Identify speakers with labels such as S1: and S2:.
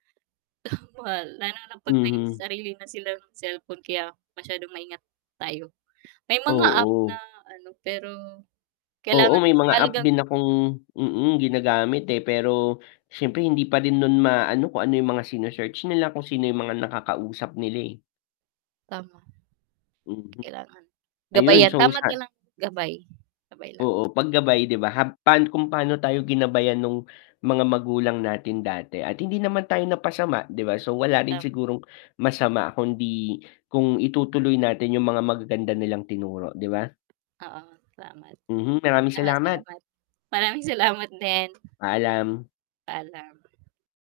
S1: [unintelligible] Lalo na pag may
S2: hmm.
S1: sarili na silang cellphone kaya masyadong maingat tayo. May mga app na
S2: Oo.
S1: ano pero kailangan
S2: Oo, may
S1: mas
S2: mga app
S1: mahalagang
S2: din akong mm, ginagamit eh, pero syempre hindi pa rin nun maano kung ano yung mga sine-search nila, kung sino yung mga nakakausap nila eh.
S1: Tama.
S2: Mm.
S1: Kailangan
S2: Ayun,
S1: gabayan,
S2: so
S1: tama.
S2: sal
S1: [unintelligible] Gabay, gabay lang.
S2: Oo, pag gabay 'di ba hab pan kung paano tayo ginabayan nung mga magulang natin dati at hindi naman tayo napasama 'di ba? So wala rin
S1: Um.
S2: sigurong masama kundi kung itutuloy natin yung mga magaganda nilang tinuro 'di ba?
S1: Oo, salamat.
S2: Mhm, maraming
S1: Oo,
S2: salamat.
S1: salamat. Maraming salamat din.
S2: Paalam.
S1: Paalam.